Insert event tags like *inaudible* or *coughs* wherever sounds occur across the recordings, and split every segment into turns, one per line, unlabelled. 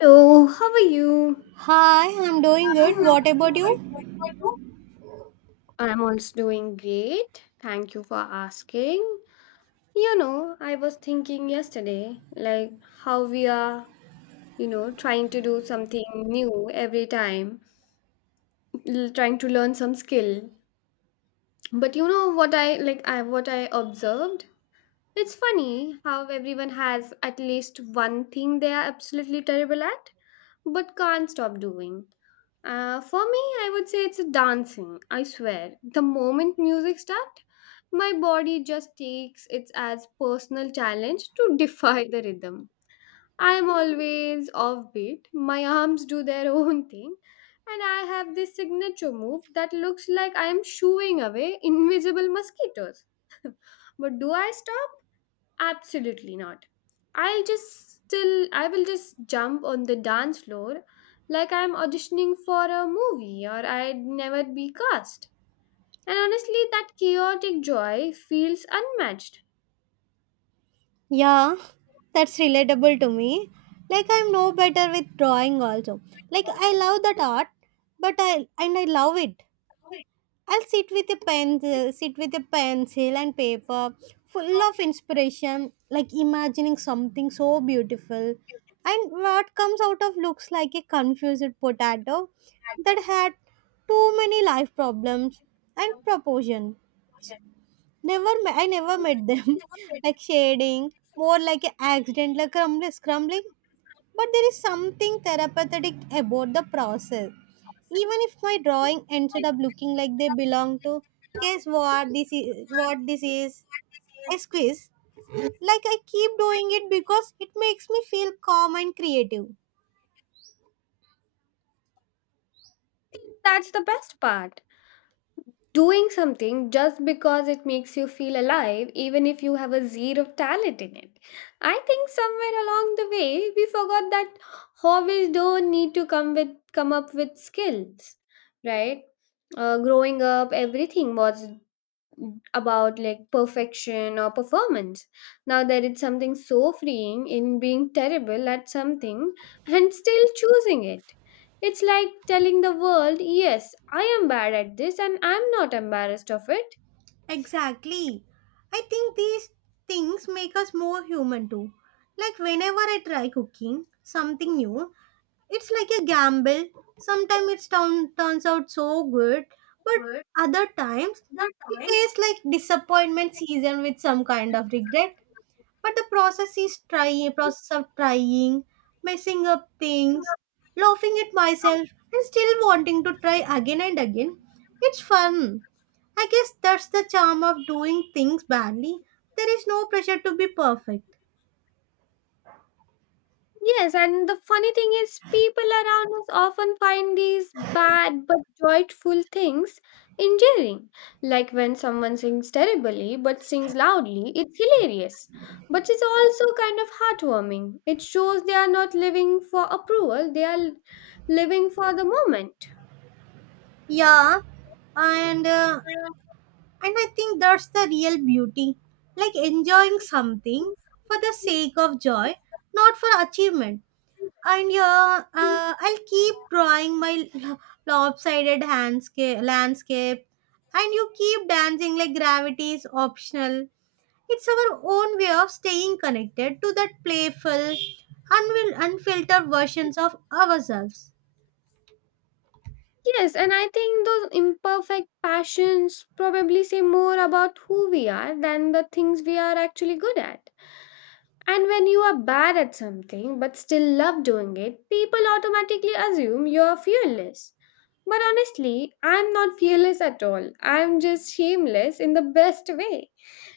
Hello, how are you?
Hi, I'm doing good.
I'm
What about you?
I'm also doing great. Thank you for asking. I was thinking yesterday, like how we are, trying to do something new every time, trying to learn some skill. But you know what I like I what I observed? It's funny how everyone has at least one thing they are absolutely terrible at, but can't stop doing. For me, I would say it's a dancing. I swear, the moment music starts, my body just takes it as personal challenge to *laughs* defy the rhythm. I am always offbeat. My arms do their *laughs* own thing, and I have this signature move that looks like I am shooing away invisible mosquitoes. *laughs* But do I stop? Absolutely not. I will just jump on the dance floor like I'm auditioning for a movie or I'd never be cast. And honestly, that chaotic joy feels unmatched.
Yeah, that's relatable to me. Like I'm no better with drawing also. Like I love that art, but I love it. I'll sit with a pen, sit with a pencil and paper, full of inspiration, like imagining something so beautiful. And what comes out of looks like a confused potato that had too many life problems and proportion. Never, I never met them. *laughs* Like shading, more like an accident, like crumbling, scrambling. But there is something therapeutic about the process. Even if my drawing ended up looking like they belong to, guess what this is? What this is? A squeeze. Like I keep doing it because it makes me feel calm and creative.
That's the best part, doing something just because it makes you feel alive, even if you have a zero talent in it. I think somewhere along the way, we forgot that hobbies don't need to come up with skills, right? Growing up, everything was about, like, perfection or performance. Now there is something so freeing in being terrible at something and still choosing it. It's like telling the world, yes, I am bad at this and I'm not embarrassed of it.
Exactly. I think these things make us more human too. Like whenever I try cooking something new, it's like a gamble. Sometimes it turns out so good, but other times it tastes like disappointment season with some kind of regret. But the process is trying process of trying, messing up things, laughing at myself, and still wanting to try again and again. It's fun. I guess that's the charm of doing things badly. There is no pressure to be perfect.
Yes, and the funny thing is, people around us often find these bad but joyful things endearing. Like when someone sings terribly but sings loudly, it's hilarious. But it's also kind of heartwarming. It shows they are not living for approval, they are living for the moment.
Yeah, and uh, and I think that's the real beauty, like enjoying something for the sake of joy, not for achievement. And yeah, I'll keep drawing my lopsided landscape, and you keep dancing like gravity is optional. It's our own way of staying connected to that playful, unfiltered versions of ourselves.
Yes, and I think those imperfect passions probably say more about who we are than the things we are actually good at. And when you are bad at something but still love doing it, people automatically assume you're fearless. But honestly, I'm not fearless at all. I'm just shameless in the best way.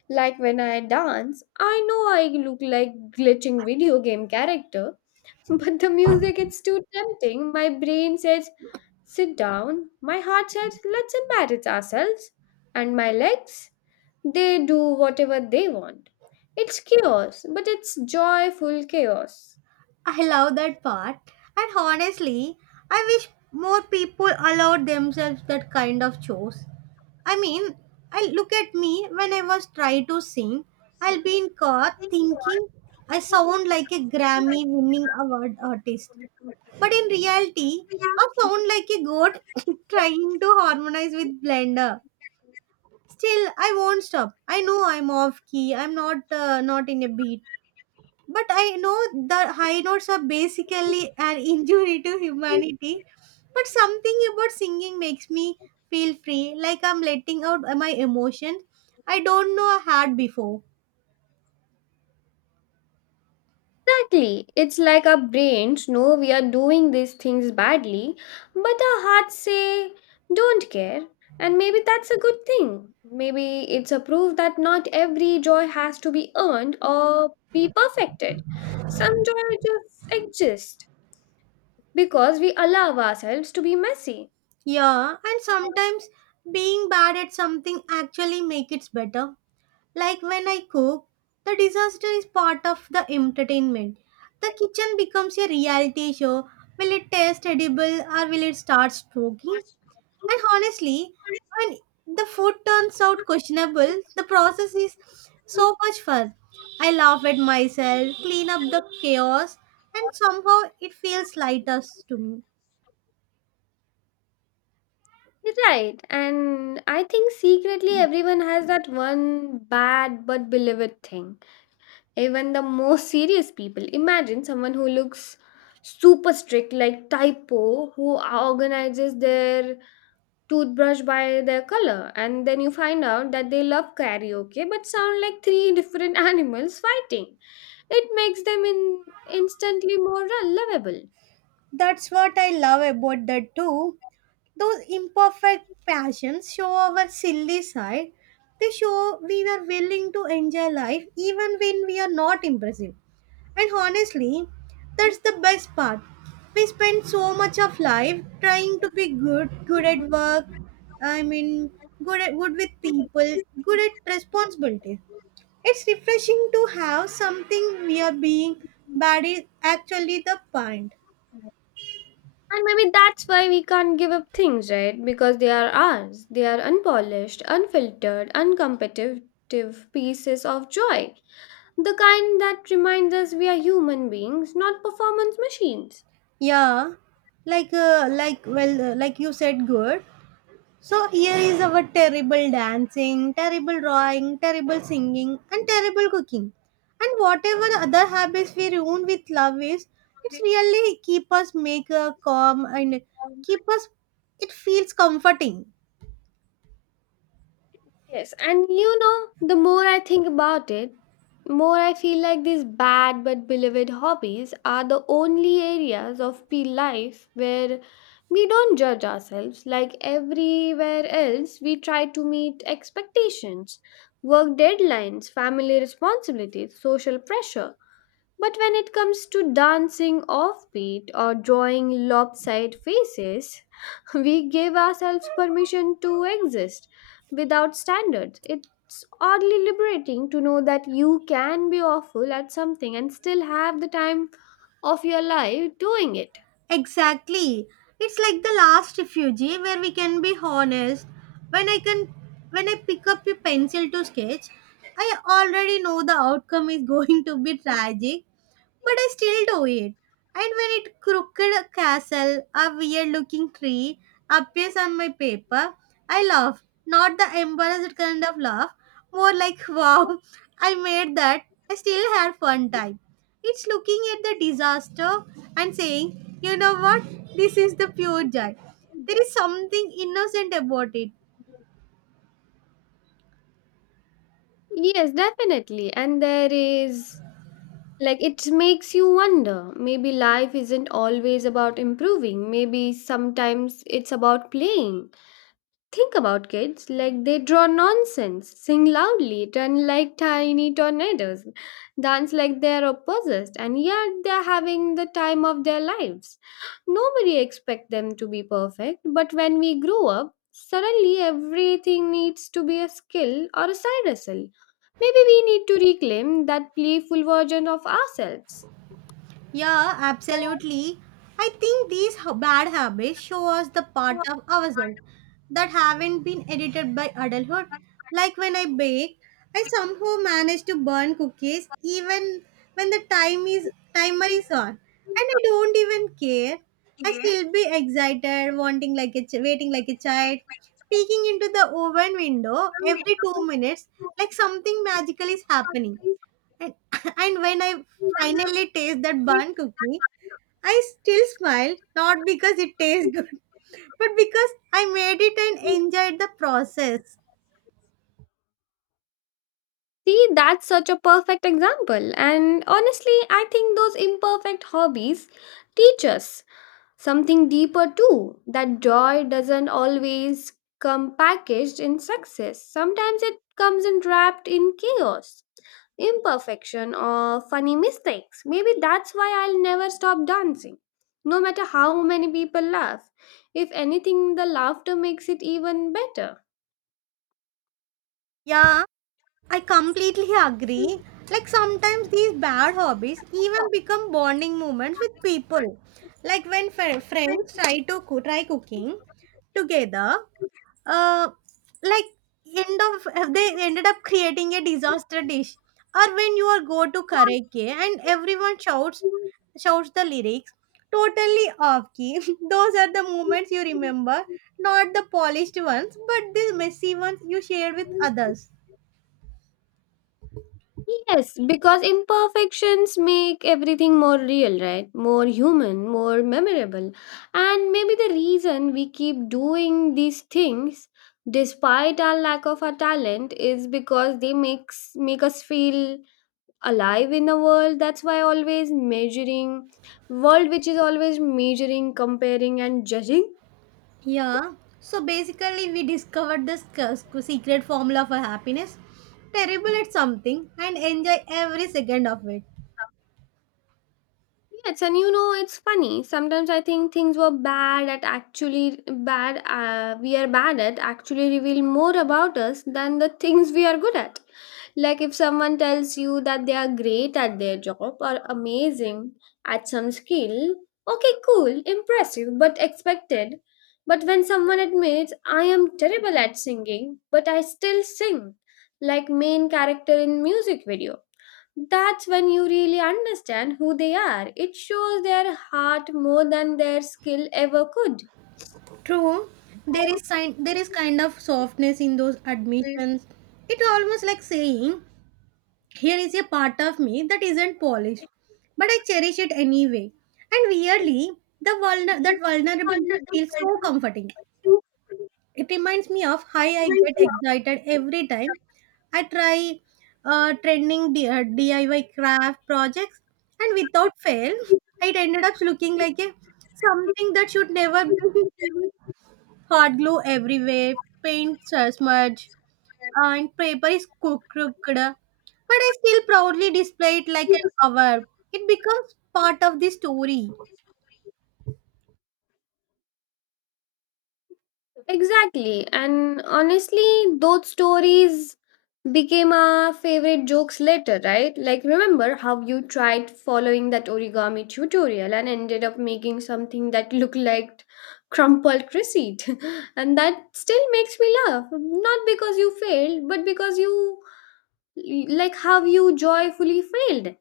Like when I dance, I know I look like glitching video game character, *laughs* but the music it's too tempting. My brain says sit down, my heart said, let's embarrass ourselves. And my legs, they do whatever they want. It's chaos, but it's joyful chaos.
I love that part. And honestly, I wish more people allowed themselves that kind of chores. I mean, I look at me when I was trying to sing. I'll be in car thinking I sound like a Grammy winning award artist. But in reality, I sound like a goat *laughs* trying to harmonize with Blender. Still, I won't stop. I know I'm off key. I'm not in a beat, but I know the high notes are basically an *laughs* injury to humanity. But something about singing makes me feel free, like I'm letting out my emotions I don't know I had before.
Exactly. It's like our brains know we are doing these things badly, but our hearts say, don't care. And maybe that's a good thing. Maybe it's a proof that not every joy has to be earned or be perfected. Some joy just exists, because we allow ourselves to be messy.
Yeah, and sometimes being bad at something actually makes it better. Like when I cook, the disaster is part of the entertainment. The kitchen becomes a reality show. Will it taste edible or will it start stroking? And honestly, when the food turns out questionable, the process is so much fun. I laugh at myself, clean up the chaos, and somehow it feels lighter to me.
Right, and I think secretly everyone has that one bad but beloved thing. Even the most serious people. Imagine someone who looks super strict, like typo, who organizes their toothbrush by their color, and then you find out that they love karaoke but sound like three different *laughs* animals fighting. It makes them instantly more lovable.
That's what I love about that too. Those imperfect passions show our silly side. They show we are willing to enjoy life even when we are not impressive. And honestly, that's the best part. We spend so much of life trying to be good, good at work, I mean, good at good with people, good at responsibility. It's refreshing to have something we are being bad is actually the point.
And maybe that's why we can't give up things, right? Because they are ours. They are unpolished, unfiltered, uncompetitive pieces of joy. The kind that reminds us we are human beings, not performance machines.
Yeah, like you said, good. So here is our terrible dancing, terrible drawing, terrible singing, and terrible cooking. And whatever other habits we ruin with love is, it's really keep us make calm and keep us. It feels comforting.
Yes, and you know, the more I think about it, more I feel like these bad but beloved hobbies are the only areas of P life where we don't judge ourselves. Like everywhere else, we try to meet expectations, work deadlines, family responsibilities, social pressure. But when it comes to dancing offbeat or drawing lopsided faces, *laughs* we give ourselves permission to exist without standards. It's oddly liberating to know that you can be awful at something and still have the time of your life doing it.
Exactly. It's like the last refugee where we can be honest. When I can when I pick up a pencil to sketch, I already know the outcome is *laughs* going to be tragic, but I still do it. And when it crooked castle, a weird looking tree, appears on my paper, I laugh. Not the embarrassed kind of laugh, more like *laughs* wow, I made that. I still had fun time. It's looking at the disaster and saying, you know what, this is the pure joy. There is something innocent about it.
Yes, definitely. And there is like it makes you wonder, maybe life isn't always about improving, maybe sometimes it's about playing. Think about kids, like they draw nonsense, sing loudly, turn like tiny tornadoes, dance like they are possessed, and yet they're having the time of their lives. Nobody expects them to be perfect, but when we grow up, suddenly everything needs to be a skill or a side hustle. Maybe we need to reclaim that playful version of ourselves.
Yeah, absolutely. I think these bad habits show us the part of ourselves that haven't been edited by adulthood. Like when I bake, I somehow manage to burn cookies even when the timer is on, and I don't even care. I still be excited, wanting like a ch- waiting like a child, peeking into the oven window every 2 minutes, like something magical is happening. And, *laughs* and when I finally taste that bun cookie, I still smile, not because it tastes good, *laughs* but because I made it and enjoyed the process.
See, that's such a perfect example, and honestly, I think those imperfect hobbies teach us something deeper too, that joy doesn't always come packaged in success. Sometimes it comes in wrapped in chaos, imperfection, or funny mistakes. Maybe that's why I'll never stop dancing. No matter how many people laugh, if anything, the laughter makes it even better.
Yeah, I completely agree. Like sometimes these bad hobbies even become bonding moments with people. Like when friends try cooking together, uh, like end of they ended up creating a disaster dish. Or when you are go to karaoke and everyone shouts the lyrics totally off key. *laughs* Those are the moments you remember, not the polished ones, but the messy ones you shared with others.
Yes, because imperfections make everything more real, right? More human, more memorable. And maybe the reason we keep doing these things despite our lack of our talent is because they make us feel alive in a world that's why always measuring world which is always measuring, comparing and judging.
Yeah. So basically, we discovered the secret formula for happiness. Terrible at something and enjoy every second of it.
Yes, and you know, it's funny. Sometimes I think things were bad at actually bad, we are bad at actually reveal more about us than the things we are good at. Like if someone tells you that they are great at their job or amazing at some skill, okay, cool, impressive, but expected. But when someone admits, I am terrible at singing, but I still sing, like main character in music video, that's when you really understand who they are. It shows their heart more than their skill ever could.
True, there is kind of softness in those admissions. It's almost like saying, "Here is a part of me that isn't polished, but I cherish it anyway." And weirdly, the that vulnerability feels so comforting. It reminds me of how I get excited every time I try trending DIY craft projects, and without fail, it ended up looking like a something that should never be *laughs* hard glue everywhere, paint smudge, and paper is crooked. But I still proudly display it like an hour. It becomes part of the story.
Exactly. And honestly, those stories became our favorite jokes later, right? Like, remember how you tried following that origami tutorial and ended up making something that looked like crumpled receipt? *laughs* And that still makes me laugh. Not because you failed, but because you, like, how you joyfully failed.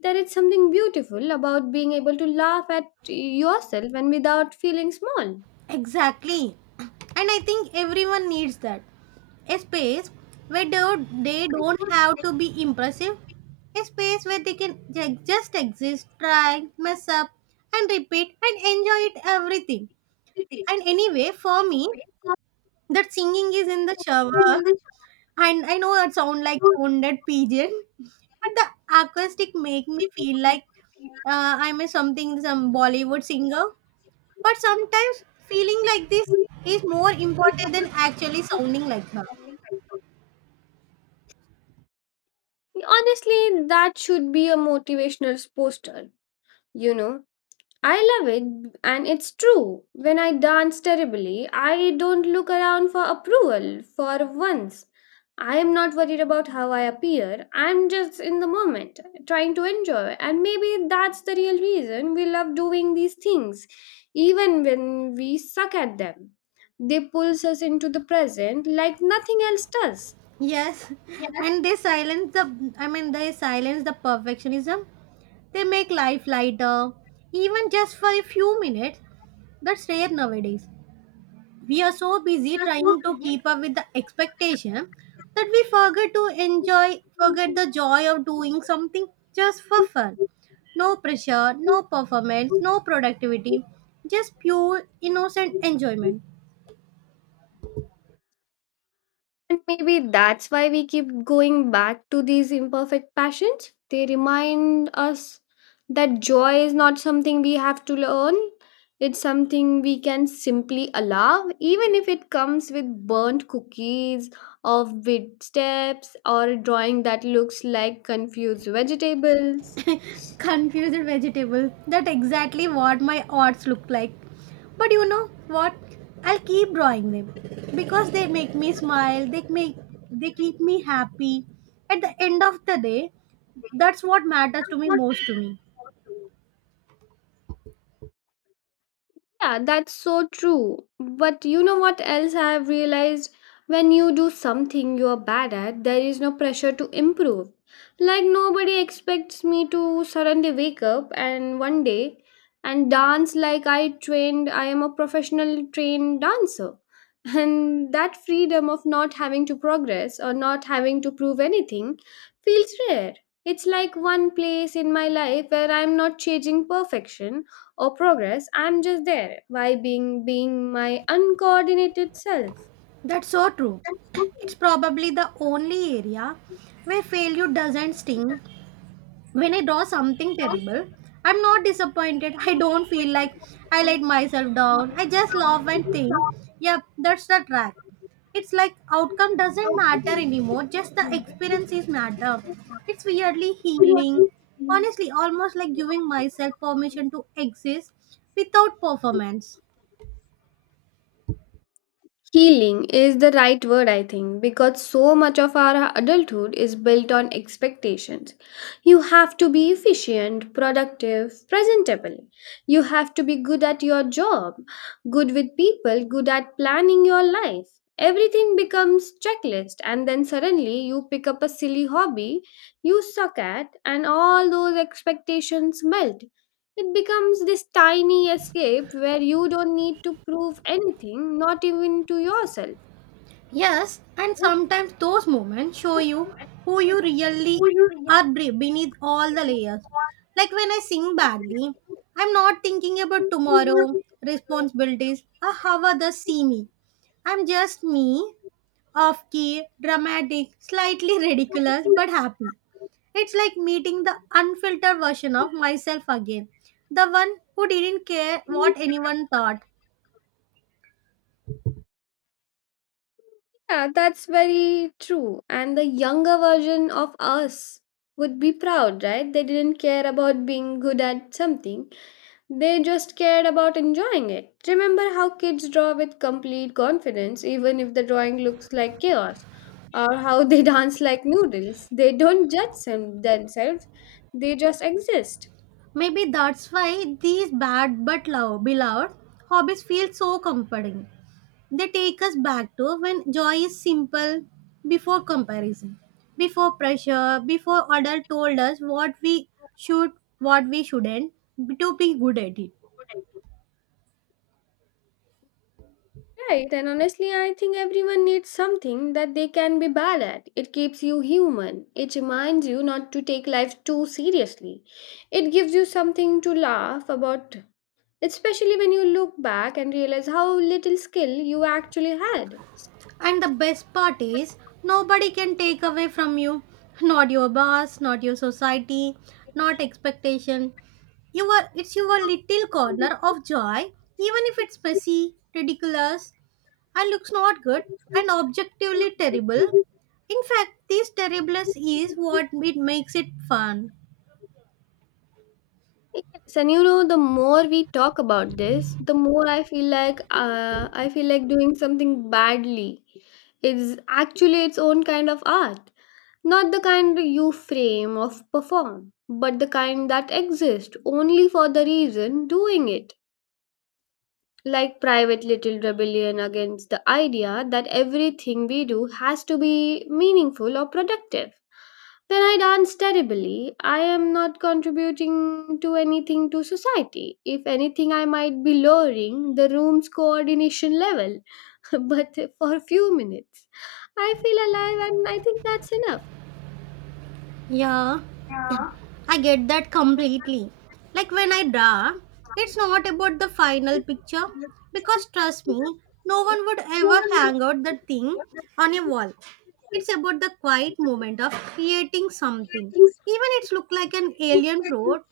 There is something beautiful about being able to laugh at yourself and without feeling small.
Exactly. And I think everyone needs that. A space where they don't have to be impressive. A space where they can just exist, try, mess up, and repeat and enjoy it everything. And anyway, for me, that singing is in the shower. And I know it sounds like a wounded pigeon, but the acoustic make me feel like I'm a something, some Bollywood singer. But sometimes feeling like this is more important than actually sounding like her.
Honestly, that should be a motivational poster, you know. I love it, and it's true. When I dance terribly, I don't look around for approval for once. I am not worried about how I appear. I'm just in the moment, trying to enjoy. And maybe that's the real reason we love doing these things, even when we suck at them. They pulls us into the present like nothing else does.
Yes, *laughs* and they silence the I mean they silence the perfectionism. They make life lighter, even just for a few minutes. That's rare nowadays. We are so busy trying to keep up with the expectation that we forget to enjoy, forget the joy of doing something just for fun. No pressure, no performance, no productivity, just pure innocent enjoyment.
And maybe that's why we keep going back to these imperfect passions. They remind us that joy is not something we have to learn, it's something we can simply allow, even if it comes with burnt cookies or with steps or a drawing that looks like confused vegetables.
Confused vegetable. That exactly what my arts look like. But you know what? I'll keep drawing them because they make me smile. They make they keep me happy. At the end of the day, that's what matters to me most to me.
Yeah, that's so true. But you know what else I have realized? When you do something you're bad at, there is no pressure to improve. Like nobody expects me to suddenly wake up and one day and dance like I trained, I am a professional trained dancer. *laughs* And that freedom of not having to progress or not having to prove anything feels rare. It's like one place in my life where I'm not chasing perfection or progress, I'm just there why being my uncoordinated self.
That's so true. It's probably the only area where failure doesn't sting when I draw something terrible, I'm not disappointed. I don't feel like I let myself down. I just laugh and think, yep, that's the track. It's like outcome doesn't matter anymore, just the experiences matter. It's weirdly healing. Honestly, almost like giving myself permission to exist without performance.
Healing is the right word, I think, because so much of our adulthood is built on expectations. You have to be efficient, productive, presentable, you have to be good at your job, good with people, good at planning your life. Everything becomes checklist and then suddenly you pick up a silly hobby you suck at and all those expectations melt. It becomes this tiny escape where you don't need to prove anything, not even to yourself.
Yes, and sometimes those moments show you who you really are beneath all the layers. Like when I sing badly, I'm not thinking about tomorrow, responsibilities, or how others see me. I'm just me, off key, dramatic, slightly *laughs* ridiculous, but happy. It's like meeting the unfiltered version of myself again, the one who didn't care what anyone thought.
Yeah, that's very true. And the younger version of us would be proud, right? They didn't care about being good at something, they just cared about enjoying it. Remember how kids draw with complete confidence, even if the drawing looks like chaos, or how they *laughs* dance like noodles. They don't judge themselves, they just exist.
Maybe that's why these bad beloved hobbies feel so comforting. They take us back to when joy is simple before comparison, before pressure, before other told us what we should, what we shouldn't to be good at it.
Right, and honestly, I think everyone needs something that they can be bad at. It keeps you human. It reminds you not to take life too seriously. It gives you something to laugh about, especially when you look back and realize how little skill you actually had.
And the best part is, nobody can take away from you. Not your boss, not your society, not expectation. You are, it's your little corner of joy, even if it's messy, ridiculous, and looks not good and objectively terrible. In fact, this terribleness is what it makes it fun.
Yes, and you know, the more we talk about this, the more I feel like doing something badly is actually its own kind of art. Not the kind you frame or perform, but the kind that exist only for the reason doing it. Like private little rebellion against the idea that everything we do has to be meaningful or productive. When I dance terribly, I am not contributing to anything to society. If anything, I might be lowering the room's coordination level, *laughs* but for a few minutes. I feel alive and I think that's enough.
Yeah. I get that completely. Like when I draw, it's not about the final picture because trust me, no one would ever hang out that thing on a wall. It's about the quiet moment of creating something. Even it's look like an alien fruit.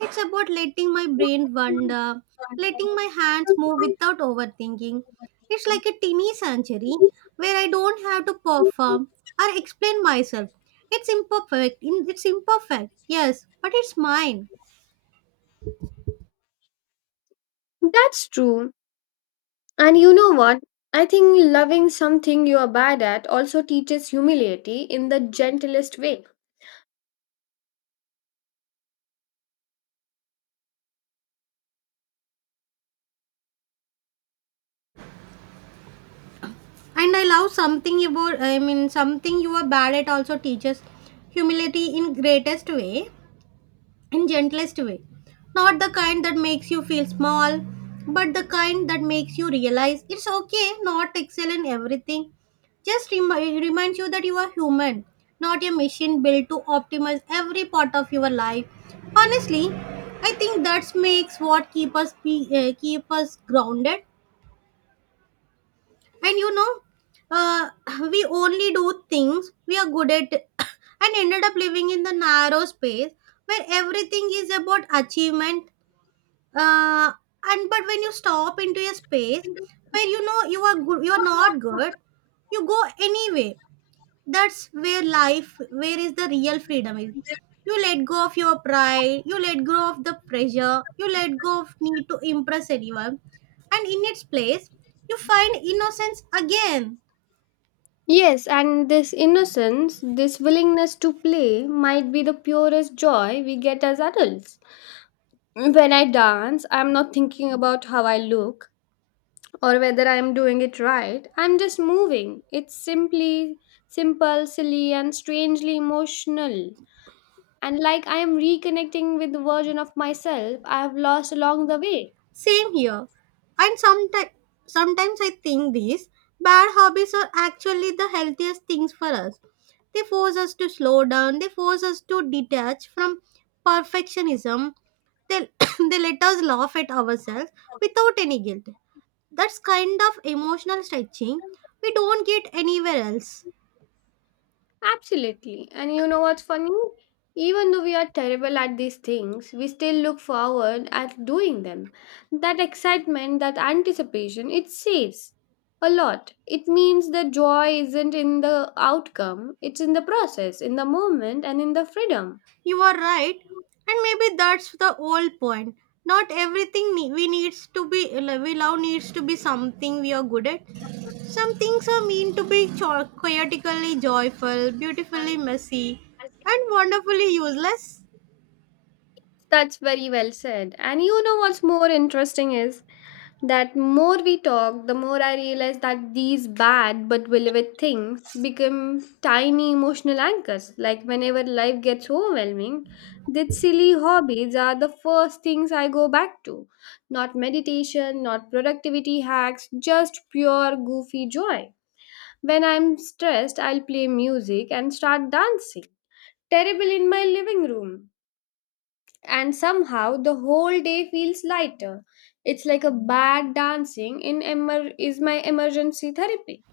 It's about letting my brain wander, letting my hands move without overthinking. It's like a teeny sanctuary where I don't have to perform or explain myself. It's imperfect. It's imperfect. Yes, but it's mine.
That's true. And you know what? I think loving something you are bad at also teaches humility in the gentlest way.
And I love something about I mean something you are bad at also teaches humility in greatest way. In gentlest way, not the kind that makes you feel small, but the kind that makes you realize it's okay not to excel in everything. Just reminds you that you are human, not a machine built to optimize every part of your life. Honestly, I think that makes what keep us grounded. And you know uh, *clears throat* we only do things we are good at. *clears throat* *coughs* And ended up living in the narrow space where everything is about achievement. uh, and but when you stop into a space where you know you are good, you are not good, you go anyway. That's where life, where is the real freedom is. You let go of your pride, you let go of the pressure, you let go of need to impress anyone. And in its place, you find innocence again.
Yes, and this innocence, this willingness to play, might be the purest joy we get as adults. When I dance, I'm not thinking about how I look or whether I'm doing it right. I'm just moving. It's simply simple, silly, and strangely emotional. And like I am reconnecting with the version of myself I have lost along the way.
Same here. And sometimes I think these bad hobbies are actually the healthiest things for us. They force us to slow down, they force us to detach from perfectionism. They, *coughs* they let us laugh at ourselves without any guilt. That's kind of emotional stretching we don't get anywhere else.
Absolutely. And you know what's funny? Even though we are terrible at these things, we still look forward at doing them. That excitement, that anticipation, it saves a lot. It means the joy isn't in the outcome, it's in the process, in the moment, and in the freedom.
You are right, and maybe that's the whole point. Not everything we needs to be, we love needs to be something we are good at. Some things are meant to be chaotically joyful, beautifully messy, and wonderfully useless.
That's very well said. And you know what's more interesting is that more we talk, the more I realize that these bad but beloved things become tiny emotional anchors. Like whenever life gets overwhelming, these silly hobbies are the first things I go back to. Not meditation, not productivity hacks, just pure goofy joy. When I'm stressed, I'll play music and start dancing. Terrible in my living room and somehow the whole day feels lighter. It's like a bag dancing in is my emergency therapy.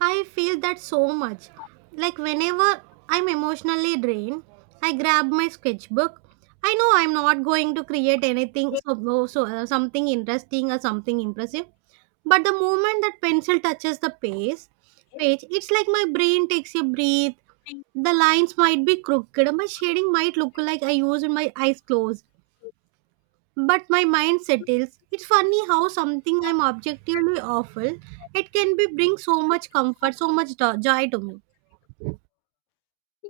I feel that so much. Like whenever I'm emotionally drained, I grab my sketchbook. I know I'm not going to create anything something interesting or something impressive, but the moment that pencil touches the page, it's like my brain takes a breath. The lines might be crooked, my shading might look like I used my eyes closed, but my mind settles. It's funny how something I'm objectively awful, it can be bring so much comfort, so much joy to me.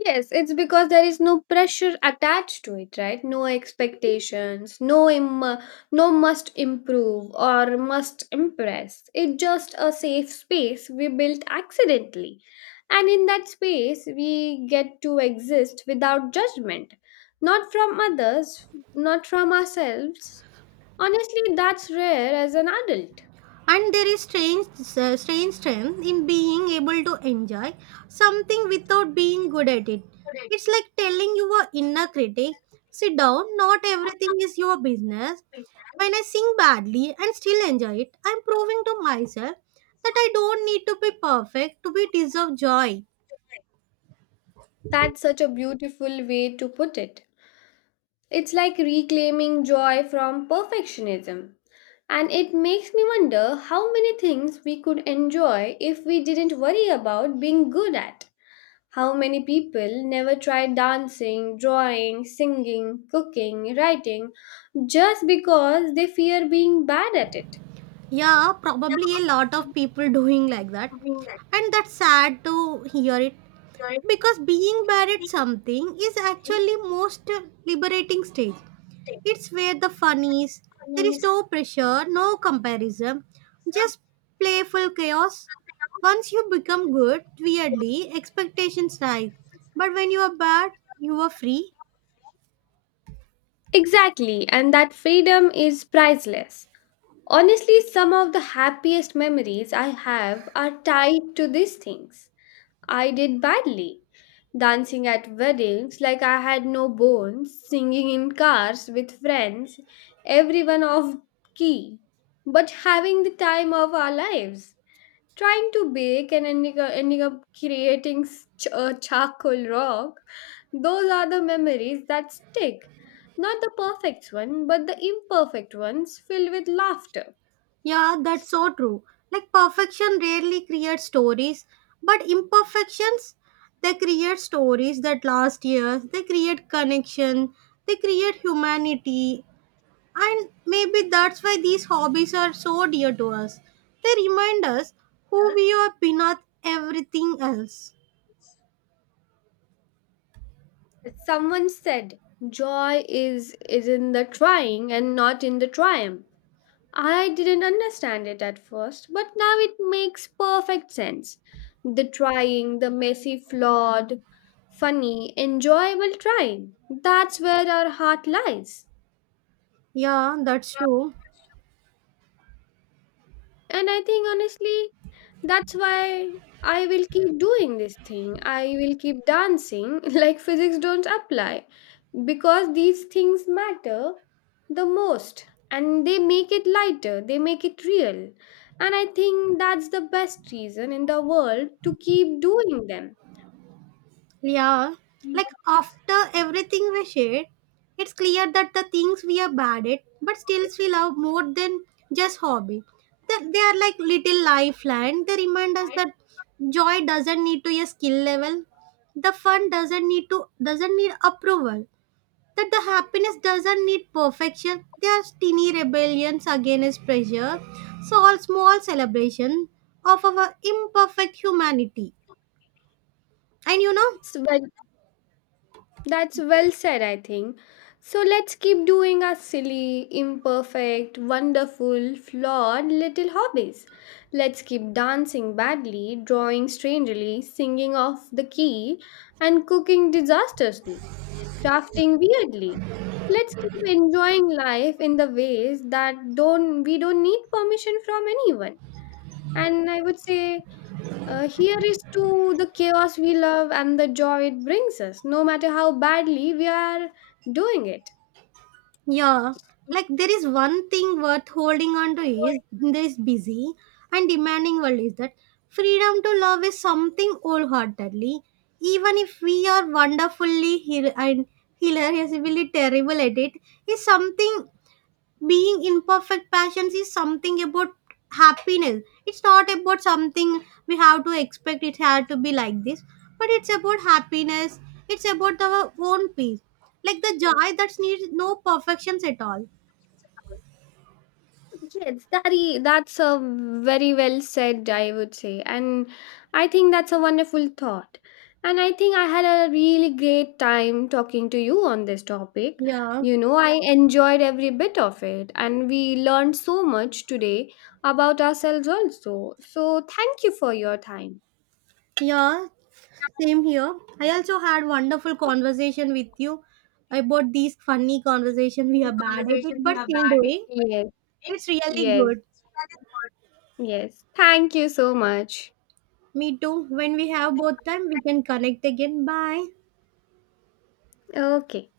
Yes, it's because there is no pressure attached to it, right? No expectations, no must improve or must impress. It's just a safe space we built accidentally. And in that space, we get to exist without judgment, not from others, not from ourselves. Honestly, that's rare as an adult.
And there is strange strength in being able to enjoy something without being good at it. It's like telling your inner critic, sit down. Not everything is your business. When I sing badly and still enjoy it, I'm proving to myself that I don't need to be perfect to be deserve joy.
That's such a beautiful way to put it. It's like reclaiming joy from perfectionism. And it makes me wonder how many things we could enjoy if we didn't worry about being good at. How many people never try dancing, drawing, singing, cooking, writing just because they fear being bad at it?
Yeah, probably a lot of people doing like that. And that's sad to hear it, because being bad at something is actually most liberating stage. It's where the fun is. There is no pressure, no comparison, just playful chaos. Once you become good, weirdly, expectations rise. But when you are bad, you are free.
Exactly, and that freedom is priceless. Honestly, some of the happiest memories I have are tied to these things. I did badly. Dancing at weddings like I had no bones, singing in cars with friends, everyone off key, but having the time of our lives. Trying to bake and ending up creating a charcoal rock. Those are the memories that stick. Not the perfect one, but the imperfect ones filled with laughter.
Yeah, that's so true. Like perfection rarely creates stories, but imperfections, they create stories that last years, they create connection, they create humanity, and maybe that's why these hobbies are so dear to us. They remind us who we are beneath everything else.
Someone said, joy is in the trying and not in the triumph. I didn't understand it at first, but now it makes perfect sense. The trying, the messy, flawed, funny, enjoyable trying. That's where our heart lies.
Yeah, that's true.
And I think honestly, that's why I will keep doing this thing. I will keep dancing *laughs* like physics don't apply because these things matter the most and they make it lighter, they make it real. And I think that's the best reason in the world to keep doing them.
Yeah, like after everything we shared, it's clear that the things we are bad at but still we love more than just hobby. That they are like little lifeline. They remind us that joy doesn't need to a skill level. The fun doesn't need approval. That the happiness doesn't need perfection. They are tiny rebellions against pressure. So all small celebration of our imperfect humanity. And you know,
It's That's well said, I think. So let's keep doing our silly, imperfect, wonderful, flawed little hobbies. Let's keep dancing badly, drawing strangely, singing off the key, and cooking disastrously, crafting weirdly. Let's keep enjoying life in the ways that don't need permission from anyone. And I would say here is to the chaos we love and the joy it brings us, no matter how badly we are doing it.
yeah, like there is one thing worth holding on to is this busy and demanding world is that freedom to love is something wholeheartedly, even if we are wonderfully hil- and hilariously terrible at it, is something, being imperfect passions is something about happiness. It's not about something we have to expect it had to be like this, but it's about happiness, it's about our own peace, like the joy that needs no perfections at all.
Yes, that's a very well said, I would say. And I think that's a wonderful thought. And I think I had a really great time talking to you on this topic.
Yeah.
You know, I enjoyed every bit of it, and we learned so much today about ourselves, also. So, thank you for your time.
Yeah, same here. I also had wonderful conversation with you about these funny conversation we have bad at it but still doing.
Yes,
It's really
yes.
good.
Yes. Thank you so much.
Me too. When we have both time we can connect again. Bye.
Okay.